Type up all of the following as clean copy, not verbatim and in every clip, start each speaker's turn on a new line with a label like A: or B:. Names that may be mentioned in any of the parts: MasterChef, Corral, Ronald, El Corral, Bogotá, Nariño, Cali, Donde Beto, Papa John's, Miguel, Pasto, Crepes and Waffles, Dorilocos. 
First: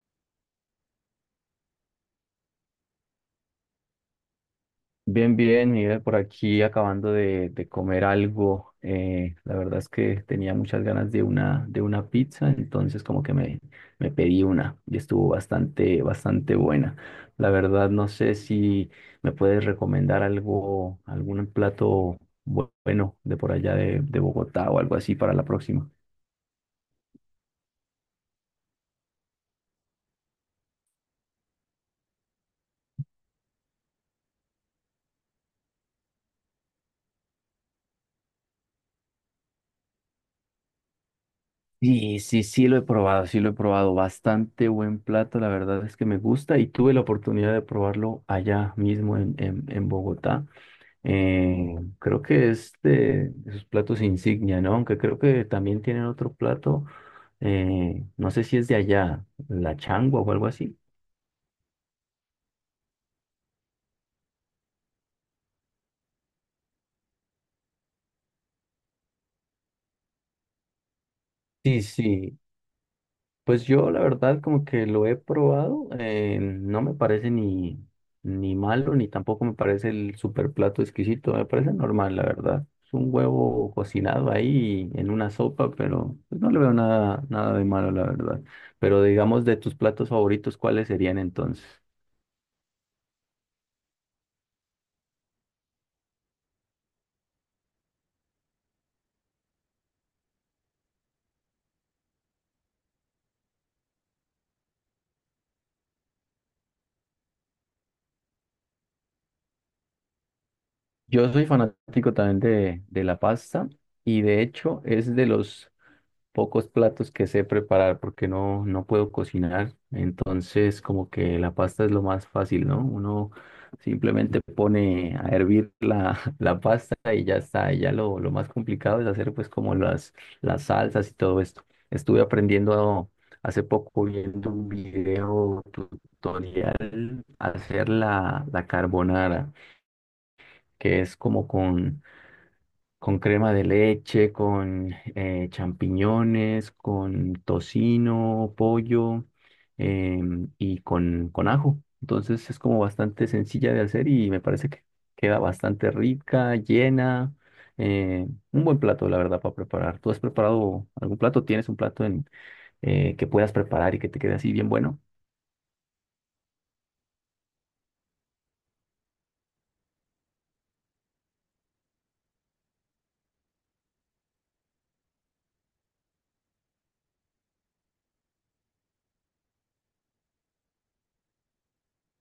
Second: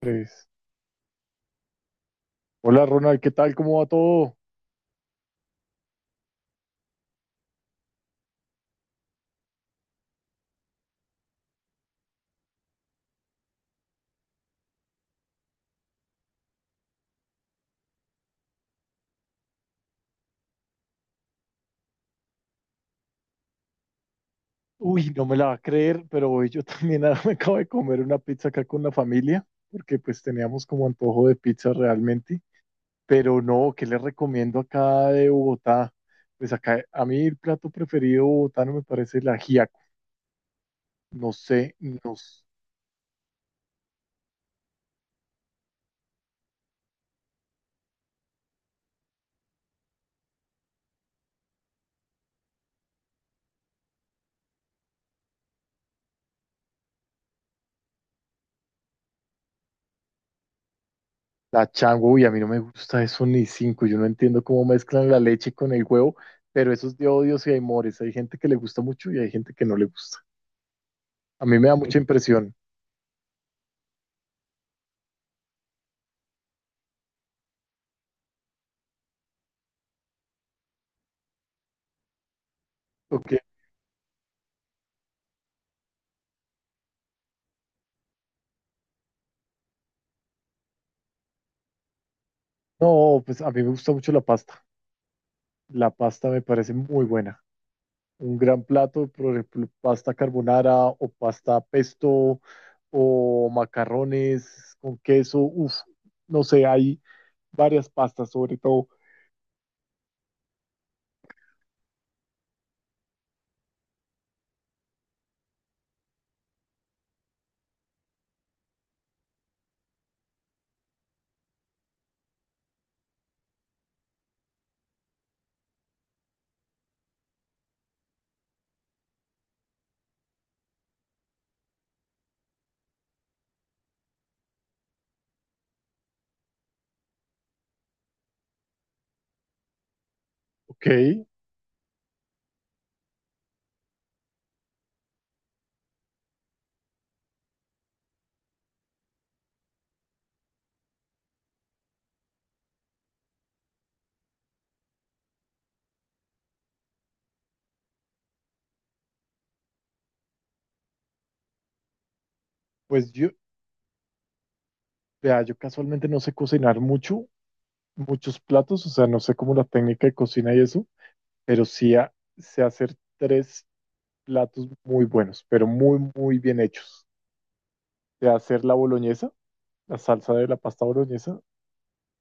A: Tres. Hola Ronald, ¿qué tal? ¿Cómo va todo?
B: Bien, bien, Miguel, por aquí acabando de comer algo. La verdad es que tenía muchas ganas de una pizza, entonces me pedí una y estuvo bastante buena. La verdad no sé si me puedes recomendar algo, algún plato bueno de por allá de Bogotá o algo
A: Uy,
B: así
A: no
B: para
A: me
B: la
A: la va a
B: próxima.
A: creer, pero hoy yo también me acabo de comer una pizza acá con la familia, porque pues teníamos como antojo de pizza realmente. Pero no, ¿qué les recomiendo acá de Bogotá? Pues acá a mí el plato preferido bogotano me parece la ajiaco. No sé,
B: Sí,
A: nos,
B: sí, sí lo he probado, sí lo he probado. Bastante buen plato, la verdad es que me gusta y tuve la oportunidad de probarlo allá mismo en Bogotá. Creo que es de sus platos insignia, ¿no? Aunque creo que también tienen otro plato, no sé si es de allá, la changua o algo así.
A: la chango, uy, a mí no me gusta eso ni cinco. Yo no entiendo cómo mezclan la leche con el huevo, pero eso es de odios y amores. Hay gente que le gusta mucho y hay gente que no le gusta. A mí me da
B: Sí,
A: mucha
B: sí,
A: impresión.
B: pues yo la verdad como que lo he probado, no me parece ni malo, ni tampoco me parece el super plato exquisito, me parece normal, la verdad. Es un
A: Ok.
B: huevo cocinado ahí en una sopa, pero pues, no le veo nada de malo, la verdad. Pero digamos, de tus platos favoritos, ¿cuáles serían entonces?
A: No, pues a mí me gusta mucho la pasta. La pasta me parece muy buena. Un gran plato, por ejemplo, pasta carbonara o pasta pesto o macarrones con queso. Uf, no sé, hay varias pastas sobre todo.
B: Yo soy fanático también de la pasta y de hecho es de los pocos platos que sé preparar porque no puedo cocinar. Entonces como que la pasta es lo más fácil, ¿no? Uno simplemente pone a hervir la, la pasta y ya está. Y ya lo más complicado es hacer pues como las salsas y todo esto. Estuve aprendiendo hace poco viendo un video tutorial hacer la carbonara,
A: Ok,
B: que es como con crema de leche, con champiñones, con tocino, pollo, y con ajo. Entonces es como bastante sencilla de hacer y me parece que queda bastante rica, llena. eh, un buen plato, la verdad, para preparar. ¿Tú has preparado algún plato? ¿Tienes un plato
A: pues
B: que
A: yo,
B: puedas preparar y que te quede así bien bueno?
A: vea, yo casualmente no sé cocinar mucho, muchos platos, o sea, no sé cómo la técnica de cocina y eso, pero sí sé hacer tres platos muy buenos, pero muy bien hechos. Sé hacer la boloñesa. La salsa de la pasta boloñesa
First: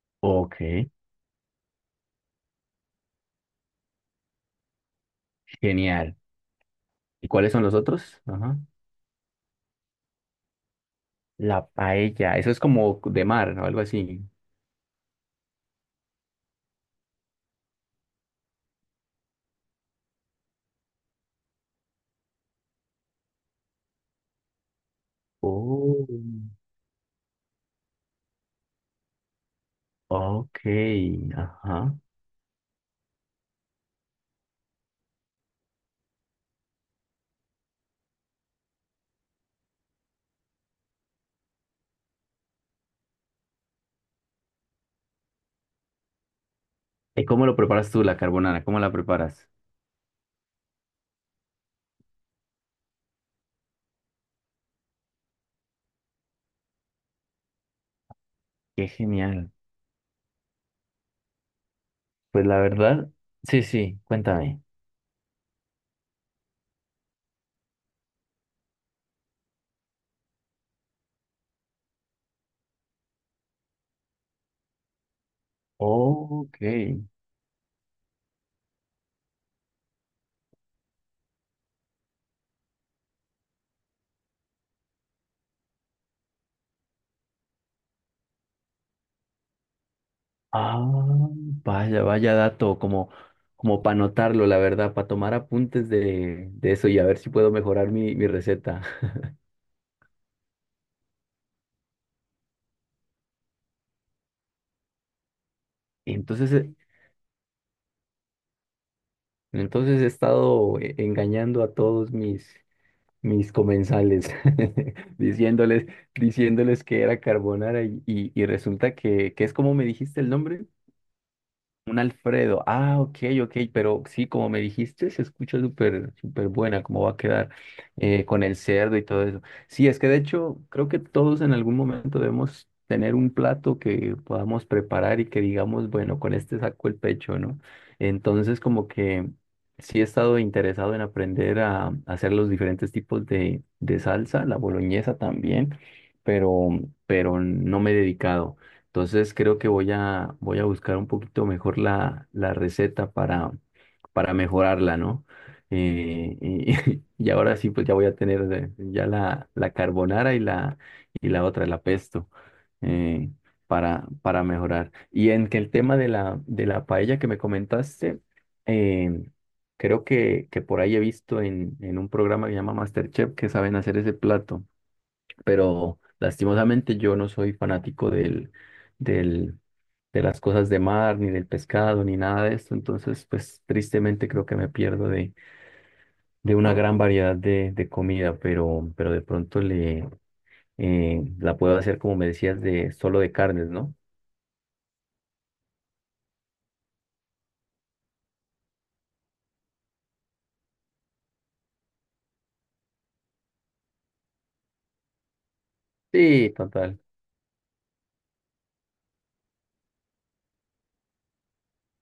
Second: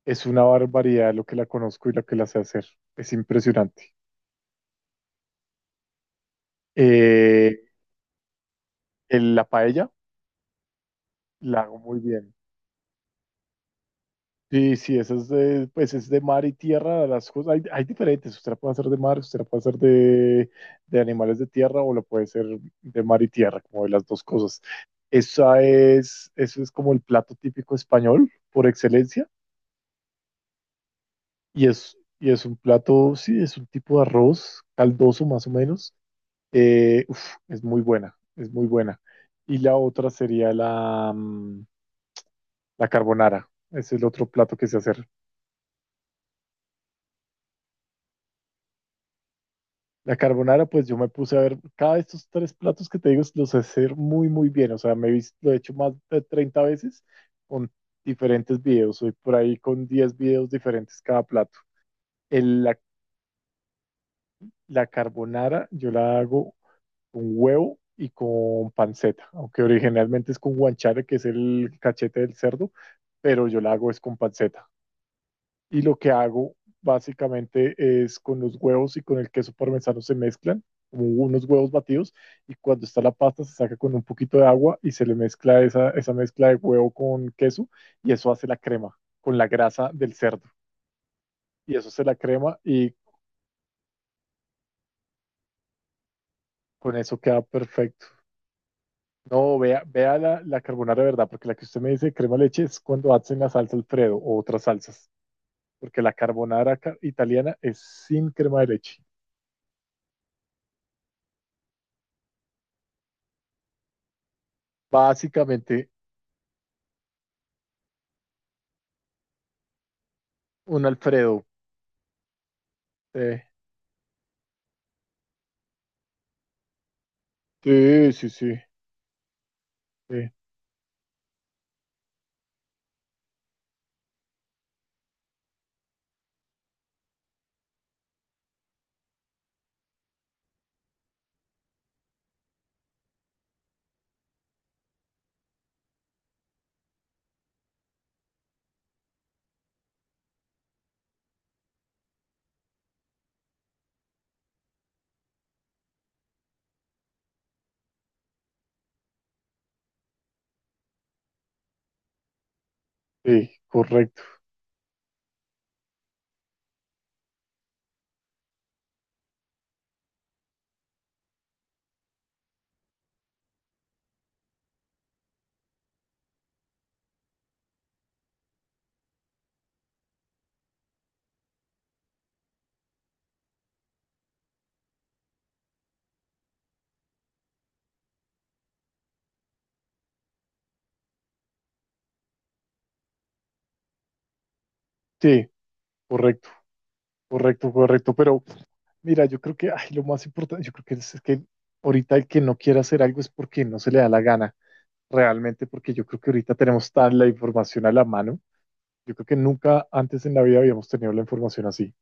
A: es una
B: Ok,
A: barbaridad lo que la conozco y lo que la sé hacer. Es impresionante.
B: genial. ¿Y cuáles
A: Eh,
B: son los otros? Ajá.
A: la paella la
B: La
A: hago muy bien.
B: paella, eso es como de mar o algo así.
A: Sí, sí, esa es de, pues es de mar y tierra, las cosas, hay diferentes, usted la puede hacer de mar, usted la puede hacer de animales de tierra o la puede hacer de mar y tierra, como de las dos cosas. Esa
B: Oh.
A: es, eso es como el plato típico español por excelencia
B: Ok,
A: y es,
B: ajá.
A: y es un plato, sí, es un tipo de arroz caldoso más o menos. Eh, uf, es muy buena, es muy buena. Y la otra sería la, la carbonara. Ese es el otro plato que sé hacer.
B: ¿Y cómo lo preparas tú, la carbonara? ¿Cómo la preparas?
A: La carbonara, pues yo me puse a ver, cada de estos tres platos que te digo los sé hacer muy bien. O sea, me he visto, lo he hecho más de 30 veces con diferentes
B: Qué
A: videos. Soy por
B: genial.
A: ahí con 10 videos diferentes cada plato.
B: Pues la
A: El, la,
B: verdad, sí, sí, cuéntame.
A: la carbonara yo la hago con huevo y con panceta, aunque originalmente es con guanciale que es el cachete del cerdo, pero yo la hago es con panceta. Y lo que hago
B: Ok.
A: básicamente es con los huevos y con el queso parmesano se mezclan, como unos huevos batidos, y cuando está la pasta se saca con un poquito de agua y se le mezcla esa mezcla de huevo con queso y eso hace la crema con la grasa del cerdo.
B: Ah,
A: Y eso se
B: vaya,
A: la
B: vaya
A: crema
B: dato,
A: y
B: como, como para anotarlo, la verdad, para tomar apuntes de eso
A: con
B: y a ver
A: eso
B: si
A: queda
B: puedo mejorar
A: perfecto.
B: mi receta.
A: No, vea, vea la, la carbonara de verdad, porque la que usted me dice crema de leche es cuando hacen la salsa Alfredo o otras salsas, porque la
B: Entonces,
A: carbonara italiana es sin crema de leche.
B: entonces he estado engañando a todos mis comensales, diciéndoles,
A: Básicamente
B: diciéndoles que era carbonara y, y resulta que es como me dijiste el nombre.
A: un Alfredo.
B: Un Alfredo. Ah, ok,
A: eh,
B: ok, pero sí, como me dijiste, se escucha súper, súper buena, cómo va a quedar
A: sí, sí,
B: con
A: sí,
B: el cerdo y todo eso. Sí, es que de
A: sí,
B: hecho, creo que todos en algún momento debemos tener un plato que podamos preparar y que digamos, bueno, con este saco el pecho, ¿no? Entonces, como que sí he estado interesado en aprender a hacer los diferentes tipos de salsa, la boloñesa también, pero, pero no me he dedicado. Entonces creo que voy a buscar un poquito mejor la receta para mejorarla, ¿no? Y, y ahora sí, pues ya voy a tener ya la carbonara y y la otra, la pesto, eh,
A: sí, correcto.
B: para mejorar. Y en que el tema de de la paella que me comentaste, eh, creo que por ahí he visto en un programa que se llama MasterChef, que saben hacer ese plato, pero lastimosamente yo no soy fanático del, de las cosas de mar, ni del pescado, ni nada de esto. Entonces pues tristemente creo que me pierdo de una gran variedad de comida, pero de pronto la puedo hacer como me decías, de solo de carnes, ¿no?
A: Sí, correcto, correcto, correcto. Pero mira, yo creo que ay, lo más importante, yo creo que es que ahorita el que no quiera hacer algo es porque no se le da la gana realmente, porque yo creo que
B: Sí,
A: ahorita tenemos
B: total.
A: tan la información a la mano. Yo creo que nunca antes en la vida habíamos tenido la información así.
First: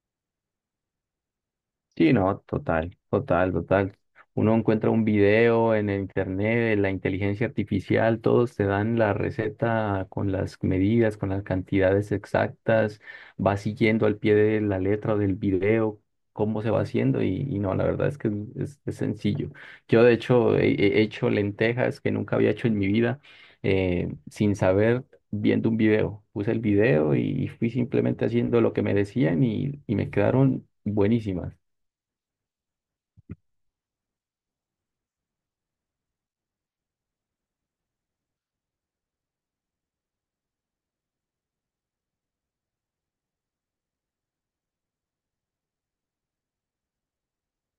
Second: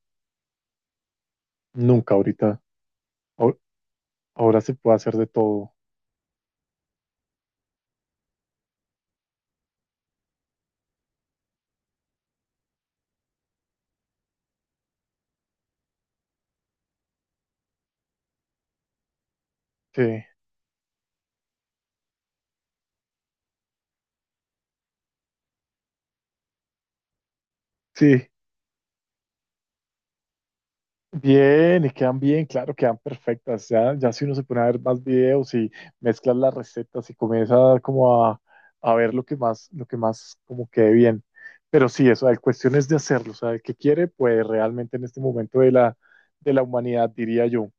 B: Sí,
A: Nunca
B: no,
A: ahorita.
B: total, total,
A: Ahor-
B: total. Uno
A: Ahora se
B: encuentra
A: puede
B: un
A: hacer de todo.
B: video en el internet, de la inteligencia artificial, todos te dan la receta con las medidas, con las cantidades exactas, va siguiendo al pie de la letra del video cómo se va haciendo y no, la verdad es que es sencillo.
A: Sí,
B: Yo de hecho he hecho lentejas que nunca había hecho en mi vida, sin saber, viendo un video. Puse el video y fui simplemente
A: sí.
B: haciendo lo que me decían y me quedaron buenísimas.
A: Bien, y quedan bien, claro, quedan perfectas. Ya, ya si uno se pone a ver más videos y mezclas las recetas y comienza como a ver lo que más como quede bien. Pero sí, eso, la cuestión es de hacerlo. O sea, el que quiere, pues realmente en este momento de la humanidad, diría yo.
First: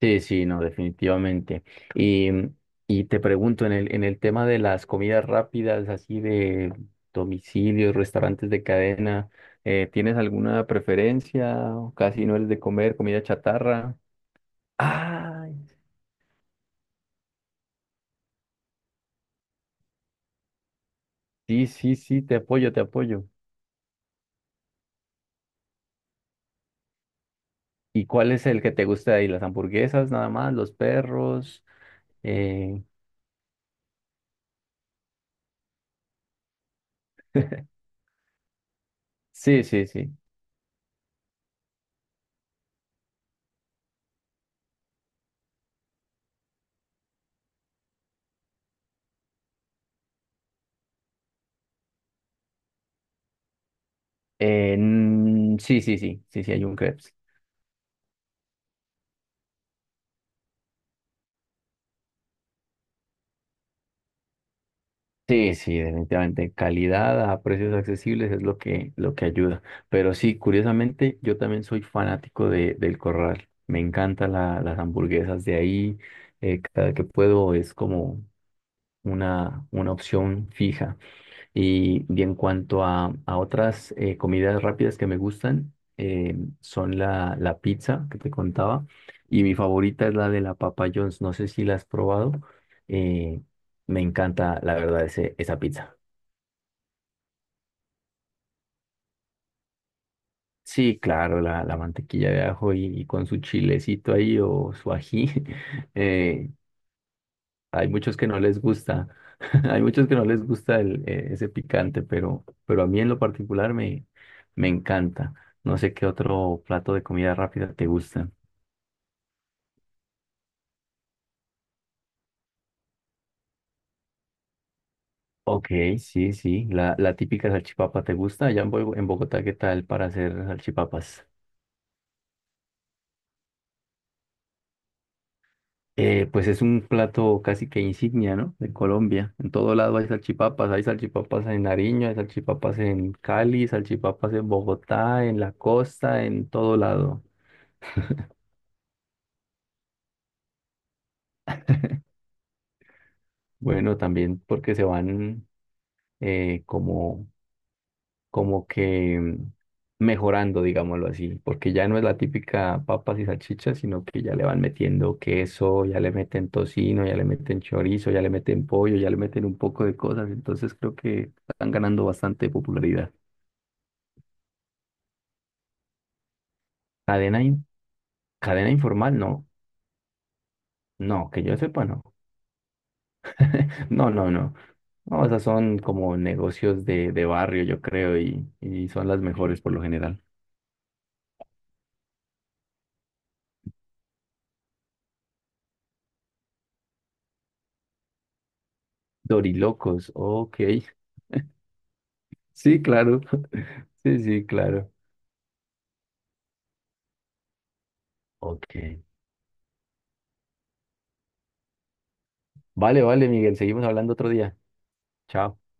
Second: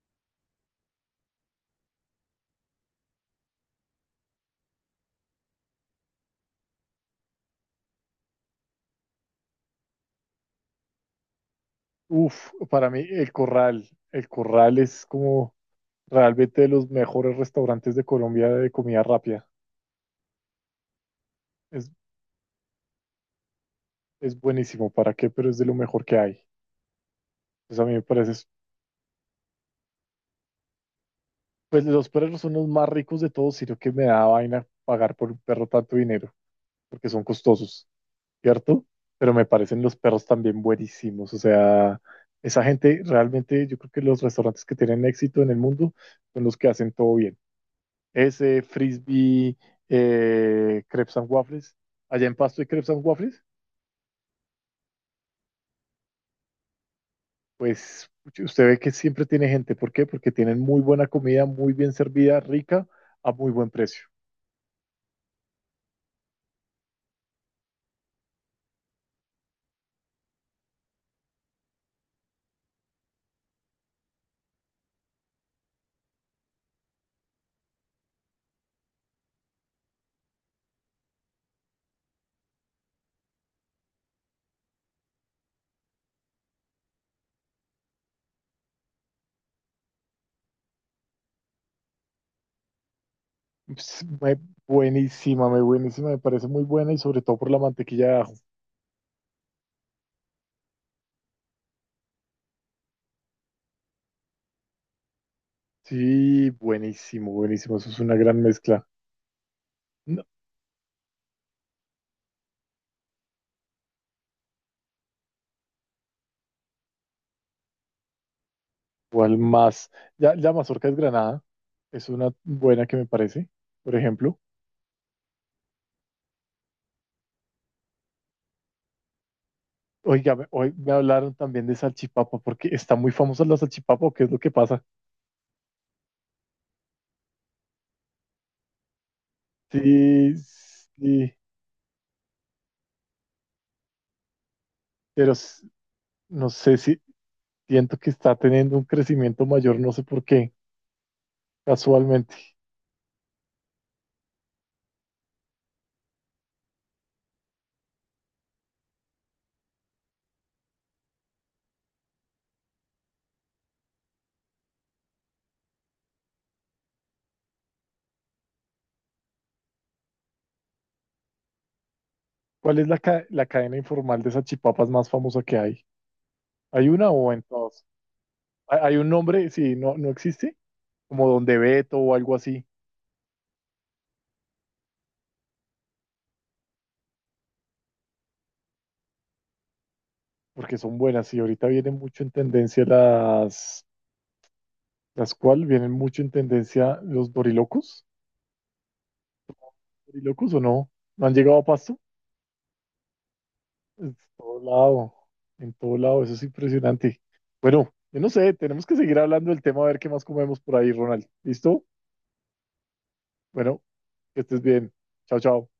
B: Sí, sí, no, definitivamente. Y, mm, y te pregunto, en el tema de las comidas rápidas, así de domicilios, restaurantes de cadena, ¿tienes alguna preferencia? ¿O casi no eres
A: Uf,
B: de
A: para
B: comer
A: mí
B: comida chatarra?
A: el corral es
B: Ah,
A: como realmente de los mejores restaurantes de Colombia de comida rápida.
B: sí,
A: Es,
B: sí, sí, te apoyo, te apoyo.
A: es buenísimo, ¿para qué? Pero es de lo mejor que hay. Pues a mí me
B: ¿Y cuál
A: parece,
B: es el que te gusta de ahí? ¿Las hamburguesas nada más? ¿Los perros?
A: pues los perros son los
B: Eh,
A: más ricos de todos, sino que me da vaina pagar por un perro tanto dinero, porque son costosos, ¿cierto? Pero me
B: sí,
A: parecen
B: sí,
A: los
B: sí.
A: perros también buenísimos. O sea, esa gente realmente, yo creo que los restaurantes que tienen éxito en el mundo son los que hacen todo bien. Ese, Frisbee, Crepes and Waffles. Allá en Pasto hay Crepes and Waffles.
B: Mm, sí, sí, sí, sí, sí, hay un crepes.
A: Pues usted ve que siempre tiene gente. ¿Por qué? Porque tienen muy buena comida, muy bien servida, rica, a muy buen precio.
B: Sí, sí, definitivamente. Calidad a precios accesibles es lo que ayuda. Pero sí, curiosamente, yo también soy fanático de, del Corral. Me encantan la- las hamburguesas de ahí. Cada que puedo es como una opción fija. Y en cuanto a otras comidas rápidas que me gustan, eh, son la pizza que te contaba. Y mi favorita es la de la Papa John's. No sé si la has probado. eh, Me
A: Ps, me-
B: encanta, la verdad, ese,
A: Buenísima,
B: esa
A: me
B: pizza.
A: buenísima, me parece muy buena y sobre todo por la mantequilla de ajo.
B: Sí, claro, la mantequilla de ajo y con su chilecito ahí o su ají.
A: Sí,
B: eh,
A: buenísimo, buenísimo.
B: Hay
A: Eso es una
B: muchos que
A: gran
B: no les
A: mezcla.
B: gusta, hay muchos que
A: No,
B: no les gusta ese picante, pero a mí en lo particular me encanta. No sé qué otro plato de comida rápida te gusta.
A: ¿cuál más? Ya, la mazorca es granada. Es una buena que me parece, por ejemplo.
B: Ok, sí, sí, la típica salchipapa te gusta. Allá en en Bogotá, ¿qué tal para hacer
A: Oiga, hoy me
B: salchipapas?
A: hablaron también de salchipapa, porque está muy famosa la salchipapa, ¿o ¿qué es lo que pasa?
B: Pues es un plato casi que insignia, ¿no? De Colombia. En todo lado hay
A: Sí,
B: salchipapas. Hay
A: sí,
B: salchipapas en Nariño, hay salchipapas en Cali, salchipapas en Bogotá,
A: pero
B: en la costa, en
A: no
B: todo
A: sé si
B: lado.
A: siento que está teniendo un crecimiento mayor, no sé por qué, casualmente.
B: Bueno, también porque se van como, como que mm, mejorando, digámoslo así, porque ya no es la típica papas y salchichas, sino que ya le van metiendo queso, ya le meten tocino, ya le meten chorizo, ya le meten pollo, ya le meten un poco de cosas. Entonces creo que están ganando bastante
A: ¿Cuál es la,
B: popularidad.
A: la cadena informal de salchipapas más famosa que hay? ¿Hay una o
B: Cadena,
A: en
B: in-
A: todas?
B: cadena
A: ¿Hay, hay un
B: informal, no.
A: nombre? Sí, no, no existe. Como
B: No, que yo
A: Donde
B: sepa,
A: Beto
B: no.
A: o algo así,
B: No, no, no. No, esas son como negocios de barrio, yo creo, y son las mejores por lo general.
A: porque son buenas. Y ahorita vienen mucho en tendencia las... ¿Las cual vienen mucho en tendencia los dorilocos?
B: Dorilocos,
A: ¿Dorilocos o
B: ok.
A: no? ¿No han llegado a Pasto?
B: Sí, claro.
A: En
B: Sí, sí,
A: todo
B: claro.
A: lado, en todo lado, eso es impresionante. Bueno, yo no sé,
B: Ok.
A: tenemos que seguir hablando del tema a ver qué más comemos por ahí, Ronald. ¿Listo?
B: Vale, vale, Miguel,
A: Bueno,
B: seguimos hablando otro
A: que
B: día.
A: estés bien. Chao, chao.
B: Chao.